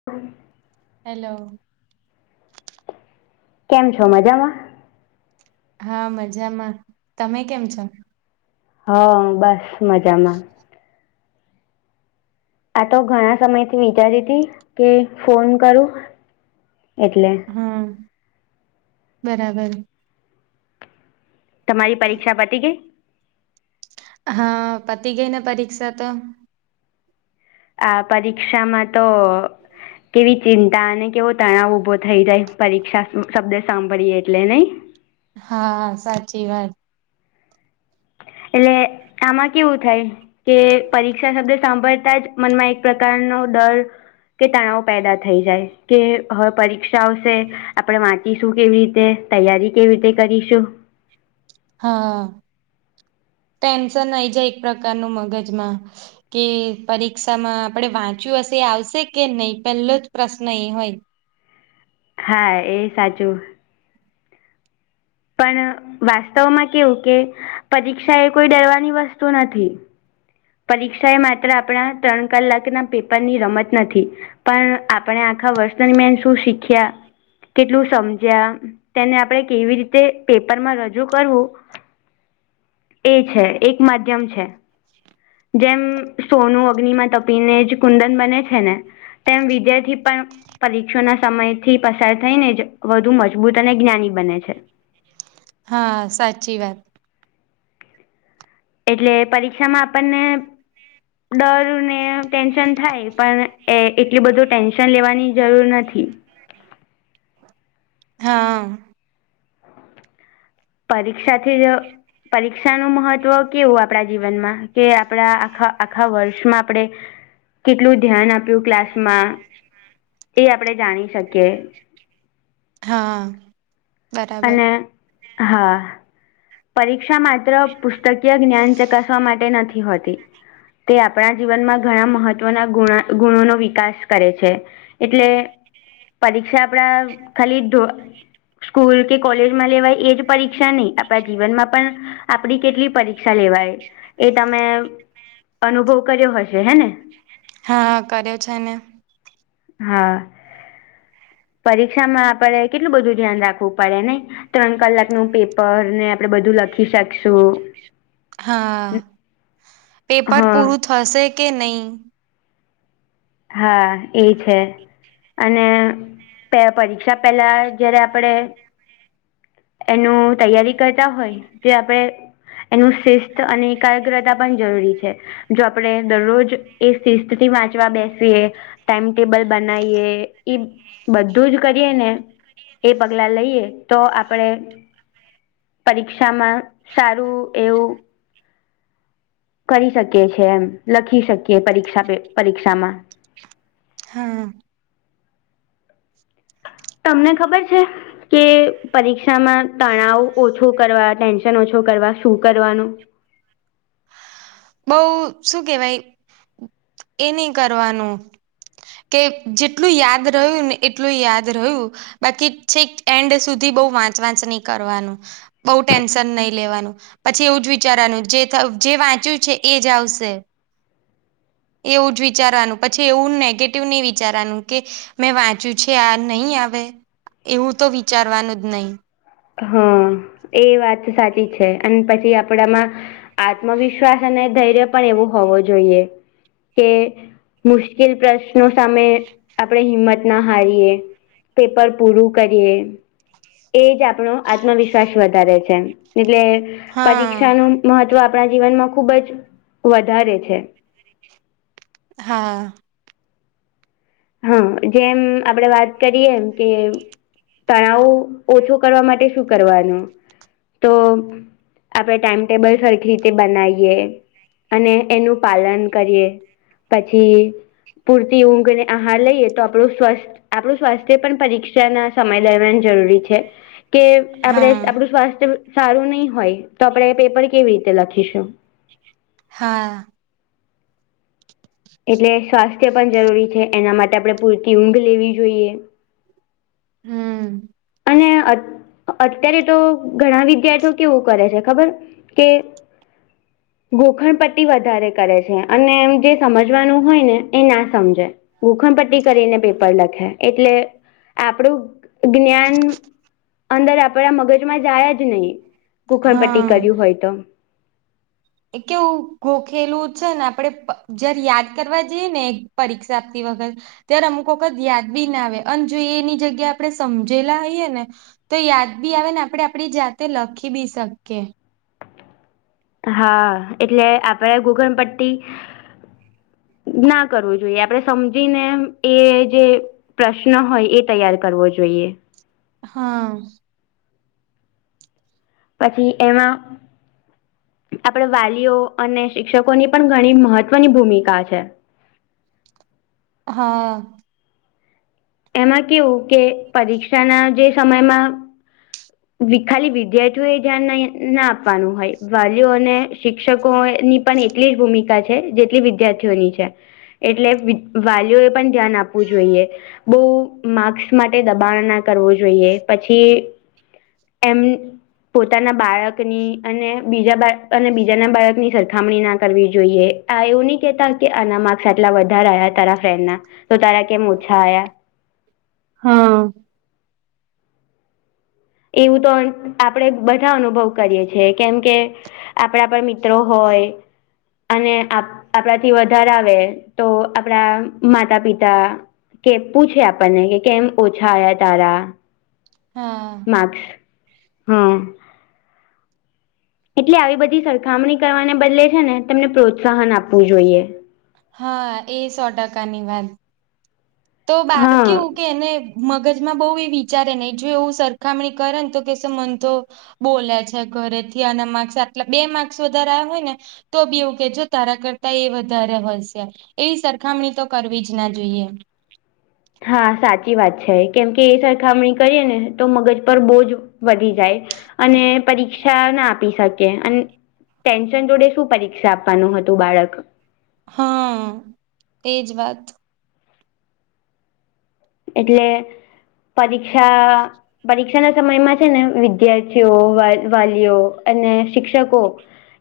[unintelligible] Hello. કેમ છો મજામાં? હા મજામાં, તમે કેમ છો? હા બસ મજામાં. આ તો ઘણા સમયથી વિચારી હતી કે ફોન કરું, એટલે. હા, બરાબર. તમારી પરીક્ષા પતી ગઈ? હા પતિ ગઈને પરીક્ષા તો. આ પરીક્ષામાં તો, કેવી ચિંતા અને કેવો તણાવ ઊભો થઈ જાય પરીક્ષા શબ્દ સાંભળીએ એટલે નહીં. હા સાચી વાત. એટલે આમાં કેવું થાય. કે પરીક્ષા શબ્દ સાંભળતા જ મનમાં એક પ્રકારનો ડર કે તણાવ પેદા થઈ જાય. કે હવે પરીક્ષા આવશે આપણેે વાંચીશું કેવી રીતે તૈયારી કેવી રીતે કરીશું. હા. ટેન્શન નાઈ જાય એક પ્રકારનું મગજમાં. કે પરીક્ષામાં આપણેે વાંચ્યું હશે એ આવશે કે નહી પેલો જ પ્રશ્ન એ હોય. હા એ સાચું. પણ વાસ્તવમાં કેવું કે, પરીક્ષા એ કોઈ ડરવાની વસ્તુ નથી. પરીક્ષા એ માત્ર આપણા ત્રણ કલાકના પેપરની રમત નથી. પણ આપણે આખા વર્ષ દરમિયાન શું શીખ્યા કેટલું સમજ્યા. તેને આપડણે કેવી રીતે પેપરમાં રજૂ કરવું. એ છે એક માધ્યમ છે. જેમ સોનું અગ્નિમાં તપીને જ કુંદન બને છે ને, તેમ વિજયથી પણ પરીક્ષાના સમય થી પસાર થઈ ને વધુ મજબૂત અને જ્ઞાની બને છે. હા સાચી વાત. એટલે પરીક્ષામાં આપણને ડર ને ટેન્શન થાય પણ એ એટલું બધું ટેન્શન લેવાની જરૂર નથી. હા. પરીક્ષાથી જ પરીક્ષાનું મહત્વ કેવું આપણા જીવનમાં કે આપણા આખા આખા વર્ષમાં આપણેે. કેટલું ધ્યાન આપ્યું ક્લાસમાં, એ આપણે જાણી શકીએ. હા. બરાબર અને, હા, પરીક્ષા માત્ર પુસ્તકીય જ્ઞાન ચકાસવા માટે નથી હોતી. તે આપણા જીવનમાં ઘણા મહત્વના ગુ ગુણોનોો વિકાસ કરે છે, એટલે પરીક્ષા આપડા ખાલી સ્કૂલ કે કોલેજમાં લેવાય એ જ પરીક્ષા નહી આપણા જીવનમાં પણ, આપડી કેટલી પરીક્ષા લેવાય. એ તમે અનુભવ કર્યો હશે હેને હા કર્યો છે ને હા પરીક્ષામાં આપડે કેટલું બધું ધ્યાન રાખવ હું પડે નહી ત્રણ કલાક નું પેપર ને આપડે બધું લખી શકશું. હા પેપર હા પૂરું થશે કે નહીં. હા એ છે. અને પે પરીક્ષા પહેલાં જ્યારે આપણે એનું તૈયારી કરતા હોય જે આપડણે એનું શિસ્થ અને એકાગ્રતા પણ જરૂરી છે. જો આપડે દરરોજ એ સ્સ્થિતિ વાંચવા બેસે એ ટાઈમ ટેબલ બનાવીએ ઈ બધું જ કરીએ ને એ પગલાં લઈએ તો આપણે પરીક્ષામાં સારું એવું. કરી શકીએ છે એમ લખી શકીએ પરીક્ષા પરીક્ષામાં હા. તમને ખબર છે. કે પરીક્ષામાં તણાવ ઓછો કરવા ટેન્શન ઓછો કરવા શું કરવાનું. પુ શું કેવાય એ નહીં કરવાનું. કે જેટલું યાદ રહ્યું ને એટલું યાદ રહ્યું બાકી છેક એન્ડ સુધી બહુ વાંચ વાંચ નહી કરવાનું. બહુ ટેન્શન નહી લેવાનું પછી એવું જ વિચારવાનું જે થયું જે વાંચ્યું છે એ જાવશે. [inaudible] એવું જ વિચારવાનું પછી એવું નેગેટિવ નહી વિચારવાનું કે મેં વાંચ્યું છે આ નહીં આવે એવું તો વિચારવાનું જ નહી. હા એ વાત સાચી છે અને પછી આપડામાં આત્મવિશ્વાસ અને ધૈર્ય પણ એવું હોવો જોઈએ. કે મુશ્કેલ પ્રશ્નો સામે આપણે હિંમત ના હારીએ. પેપર પૂરું કરીએ એ જ આપ આપણો આત્મવિશ્વાસ વધારે છે એટલે હા પરીક્ષા નું. મહત્વ આપણા જીવનમાં ખુબ જ વધારે છે. હા. હા જેમ આપડે વાત કરીએ એમ કે તણાવ ઓછો કરવા માટે શું કરવાનું તો આપણે ટાઈમટેબલ સરખી રીતે બનાવીએ. અને એનું પાલન કરીએ પછી પૂરતી ઊંઘ ને હા લઈએ તો આપણું સ્વસ્થ આપણું સ્વાસ્થ્ય પણ પરીક્ષા ના સમય દરમિયાન જરૂરી છે કે આપણે હા આપણું સ્વાસ્થ્ય સારું નહી હોય તો આપણેે એ પેપર કેવી રીતે લખીશું. હા. એટલે સ્વાસ્થ્ય પણ જરૂરી છે એના માટે આપણે પૂરતી ઊંઘ લેવી જોઈએ. હમ. અને અત્યારે તો ઘણા વિદ્યાર્થીઓ કેવું કરે છે ખબર કે ગોખણ પટ્ટી વધારે કરે છે અને એમ જે સમજવાનું હોય ને એ ના સમજે ઘૂખણ પટ્ટી કરીને પેપર લખે એટલે આપણું જ્ઞાન અંદર આપડા મગજમાં જયા જ નહી, કુખણપટ્ટી હા કર્યું હોય તો. કેવું ગોખેલું છે ને આપડણે જયારે યાદ કરવા જઈએ ને પરીક્ષા આપતી વગર. ત્યારે અમુક વખત યાદ બી ના આવે અને જો એ એની જગ્યા આપણે સમજેલા હોઈએ ને. તો યાદ બી આવે ને આપડણે આપડી જાતે લખી બી શકીએ. હા એટલે આપડ ઘોગનપટ્ટી. ના કરવું જોઈએ આપણેે સમજીને એ જે પ્રશ્ન હોય એ તૈયાર કરવો જોઈએ. હા. પછી એમાં આપણે વાલીઓ અને શિક્ષકોની પણ ઘણી મહત્વની ભૂમિકા છે. હા. એમાં કેવું કે પરીક્ષાના જે સમયમાં. ખાલી વિદ્યાર્થીઓ એ ધ્યાન ના આપવાનું હોય વાલીઓને શિક્ષકોની પણ એટલી જ ભૂમિકા છે જેટલી વિદ્યાર્થીઓની છે. એટલે વાલીઓ એ પણ ધ્યાન આપવું જોઈએ. બહુ માક્સ માટે દબાણ ના કરવું જોઈએ પછી એમ પોતાના બાળકની અને બીજા બા અને બીજાના બાળકની સરખામણી ના કરવી જોઈએ. એવું નહી કેતા કે આના માર્કસ આટલા વધારેા આવ્યા તારા ફ્રેન્ડ ના, તો તારા કેમ ઓછા આ્યા. હા. એવું તો આપણેે બધા અનુભવ કરીએ છ છેીએ કેમ કે આપણા આપણા મિત્રો હોય. અને આપણાથી વધારે આવે તો આપણા માતા પિતા કે પૂછે આપણને કે કેમ ઓછા આવયા તારા. હા. માસ્સ, હા. એટલે આવી બધી સરખામણી કરવાને બદલે છે ને તમને પ્રોત્સાહન આપવું જોઈએ. હા એ સો ટકાની વાત, તો બાાર હા કેવું કે એને મગજમાં બહુ એ વિચારે નને જો એવું સરખામણી કરે ને તો કેસો મન તો બોલે છે ઘરેથી અને માર્ક્સ આટલે બે માર્ક્સ વધારે આવ હોય ને. તો બીવું કેજો તારા કરતા એ વધારે હોશે. એવી સરખામણી તો કરવી જ ના જોઈએ. હા સાચી વાત છે કેમ કે એ સરખામણી કરીએ ને તો મગજ પર બહુ જ વધી જાય, અને પરીક્ષા ના આપી શકે. અને ટેન્શન જોડે શું પરીક્ષા આપવાનું હતું બાળક. હા, તેજ વાત. એટલે, પરીક્ષા પરીક્ષા ના સમયમાં છે ને વિદ્યાર્થીઓ વાલીઓ અને શિક્ષકો.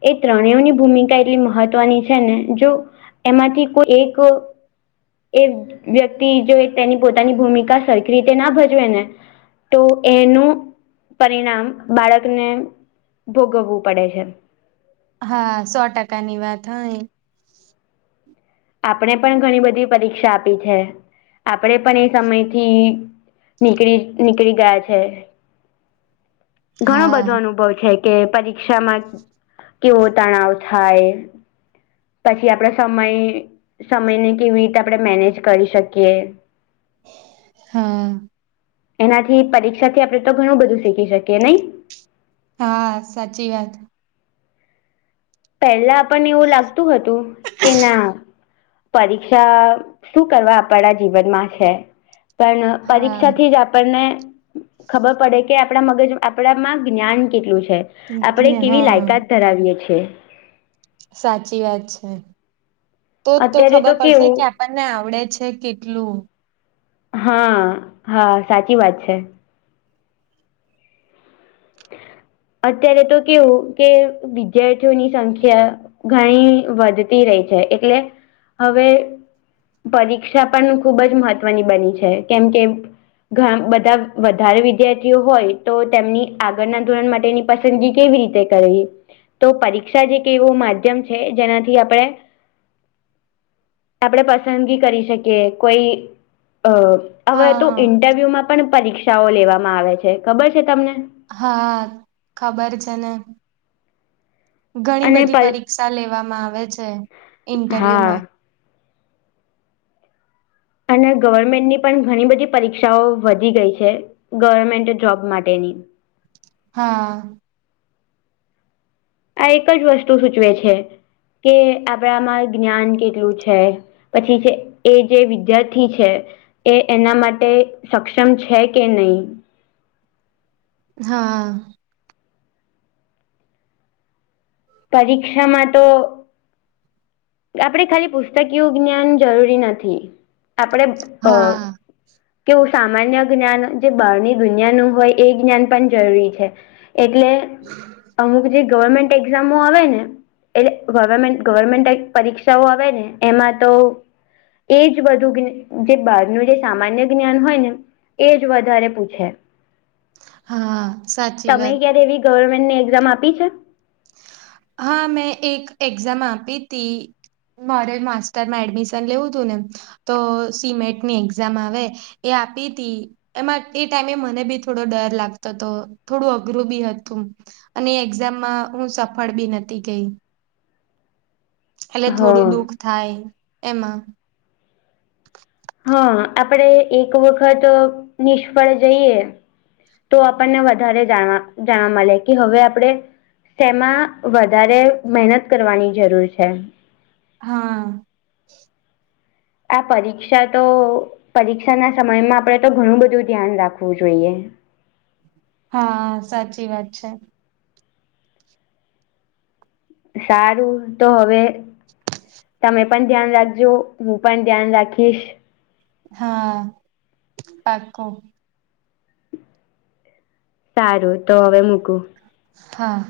એ ત્રણેની ભૂમિકા એટલી મહત્વની છે ને જો, એમાંથી કોઈ એક એ વ્યક્તિ જો તેની પોતાની ભૂમિકા સરખી રીતે ના ભજવે ને. તો એનું પરિણામ બાળકને ભોગવવું પડે છે. હા સો ટકા ની વાત હય. આપણે પણ ઘણી બધી પરીક્ષા આપી છે, આપણેે પણ એ સમયથી નીકરી નીકળી ગયા છે. ઘણો હા બધો અનુભવ છે કે પરીક્ષામાં કેવો તણાવ થાય? પછી આપડા સમય, સમયને કેવી રીતે આપણે મેનેજ કરી શકીએ? હા. એનાથી પરીક્ષા થી આપડે તો ઘણું બધું શીખી શકીએ નય. હા સાચી વાત. પહેલા આપણને એવું લાગતું હતું કે ના. પરીક્ષા શું કરવા આપણા જીવનમાં છે? પણ હા પરીક્ષાથી જ આપણને ખબર પડે કે આપણા મગજ આપણામાં જ્ઞાન કેટલું છે? આપડે ને કેવી હા લાયકાત કરાવીએ છીએ. સાચી વાત છે તો તો અત્યારે ખબર પડશે કે કેવું આપ આપણને આવડે છે કેટલું? હા હા સાચી વાત છે. અત્યારે તો કેવું કે વિદ્યાર્થીઓની સંખ્યા ઘણી વધતી રહી છે એટલે હવે પરીક્ષા પણ ખુબ જ મહત્વની બની છે કેમ કે ઘ બધા વધારે વિદ્યાર્થીઓ હોય તો તેમની આગળના ધોરણ માટેની પસંદગી કેવી રીતે કરવી? તો પરીક્ષા જ એક એવું માધ્યમ છે જેનાથી આપણે આપણે પસંદગી કરી શકીએ કોઈ અ હવે તો હા ઇન્ટરવ્યુ માં પણ પરીક્ષાઓ લેવામાં આવે છે ખબર છે તમને? હા ખબર છે ને ઘણી અને બધી પરી પર પરીક્ષા લેવામાં આવે છે ઇન્ટરવ્યુ હા માં. અને ગવર્મેન્ટની પણ ઘણી બધી પરીક્ષાઓ વધી ગઈ છે. ગવર્મેન્ટલ જોબ માટેની હા. આ એક જ વસ્તુ સૂચવે છે કે આપણામાં જ્ઞાન કેટલું છે? પછી છે એ જે વિદ્યાર્થી છે એ એના માટે સક્ષમ છે કે નહીં? હા. પરીક્ષામાં તો આપણે ખાલી પુસ્તકીય જ્ઞાન જરૂરી નથી. આપણે અ હા કેવું સામાન્ય જ્ઞાન જે બહારની દુનિયાનું હોય એ જ્ઞાન પણ જરૂરી છે. એટલે [unintelligible] અમુક જે ગવર્મેન્ટ એક્ઝામો આવે ને એટલે ગવર્મેન્ટ ગવર્મેન્ટ એક પરીક્ષાઓ આવે ને એમાં તો એજ બધું જે બહાર નું જે સામાન્ય જ્ઞાન હોય ને એ જ વધારે પૂછે. હા સાચી તમે વાત ક્યારે એવી ગવર્મેન્ટની એક્ઝામ આપી છે? હા મેં એક એક્ઝામ આપી તી મારે માસ્ટર માં એડમિશન લેવું તું ને તો સિમેટની એક્ઝામ આવે એ આપી તી એમાં એ ટાઈમે મને બી થોડો ડર લાગતો હતો થોડું અઘરું બી હતું. અને એક્ઝામમાં હું સફળ બી નતી ગઈ. એટલે હા થોડું દુઃખ થાય એમાં. હા આપડે એક વખત નિષ્ફળ જઈએ. તો આપણને વધારે જાણવા જાણવા મળે કે હવે આપણે તેમાં વધારે મહેનત કરવાની જરૂર છે. હા. આ પરીક્ષા તો પરીક્ષા ના સમયમાં આપણે તો ઘણું બધું ધ્યાન રાખવું જોઈએ. હા સાચી વાત છે. સારું તો હવે તમે પણ ધ્યાન રાખજો હું પણ ધ્યાન રાખીશ. હા પાક્કું. સારું તો હવે મૂકું. હા.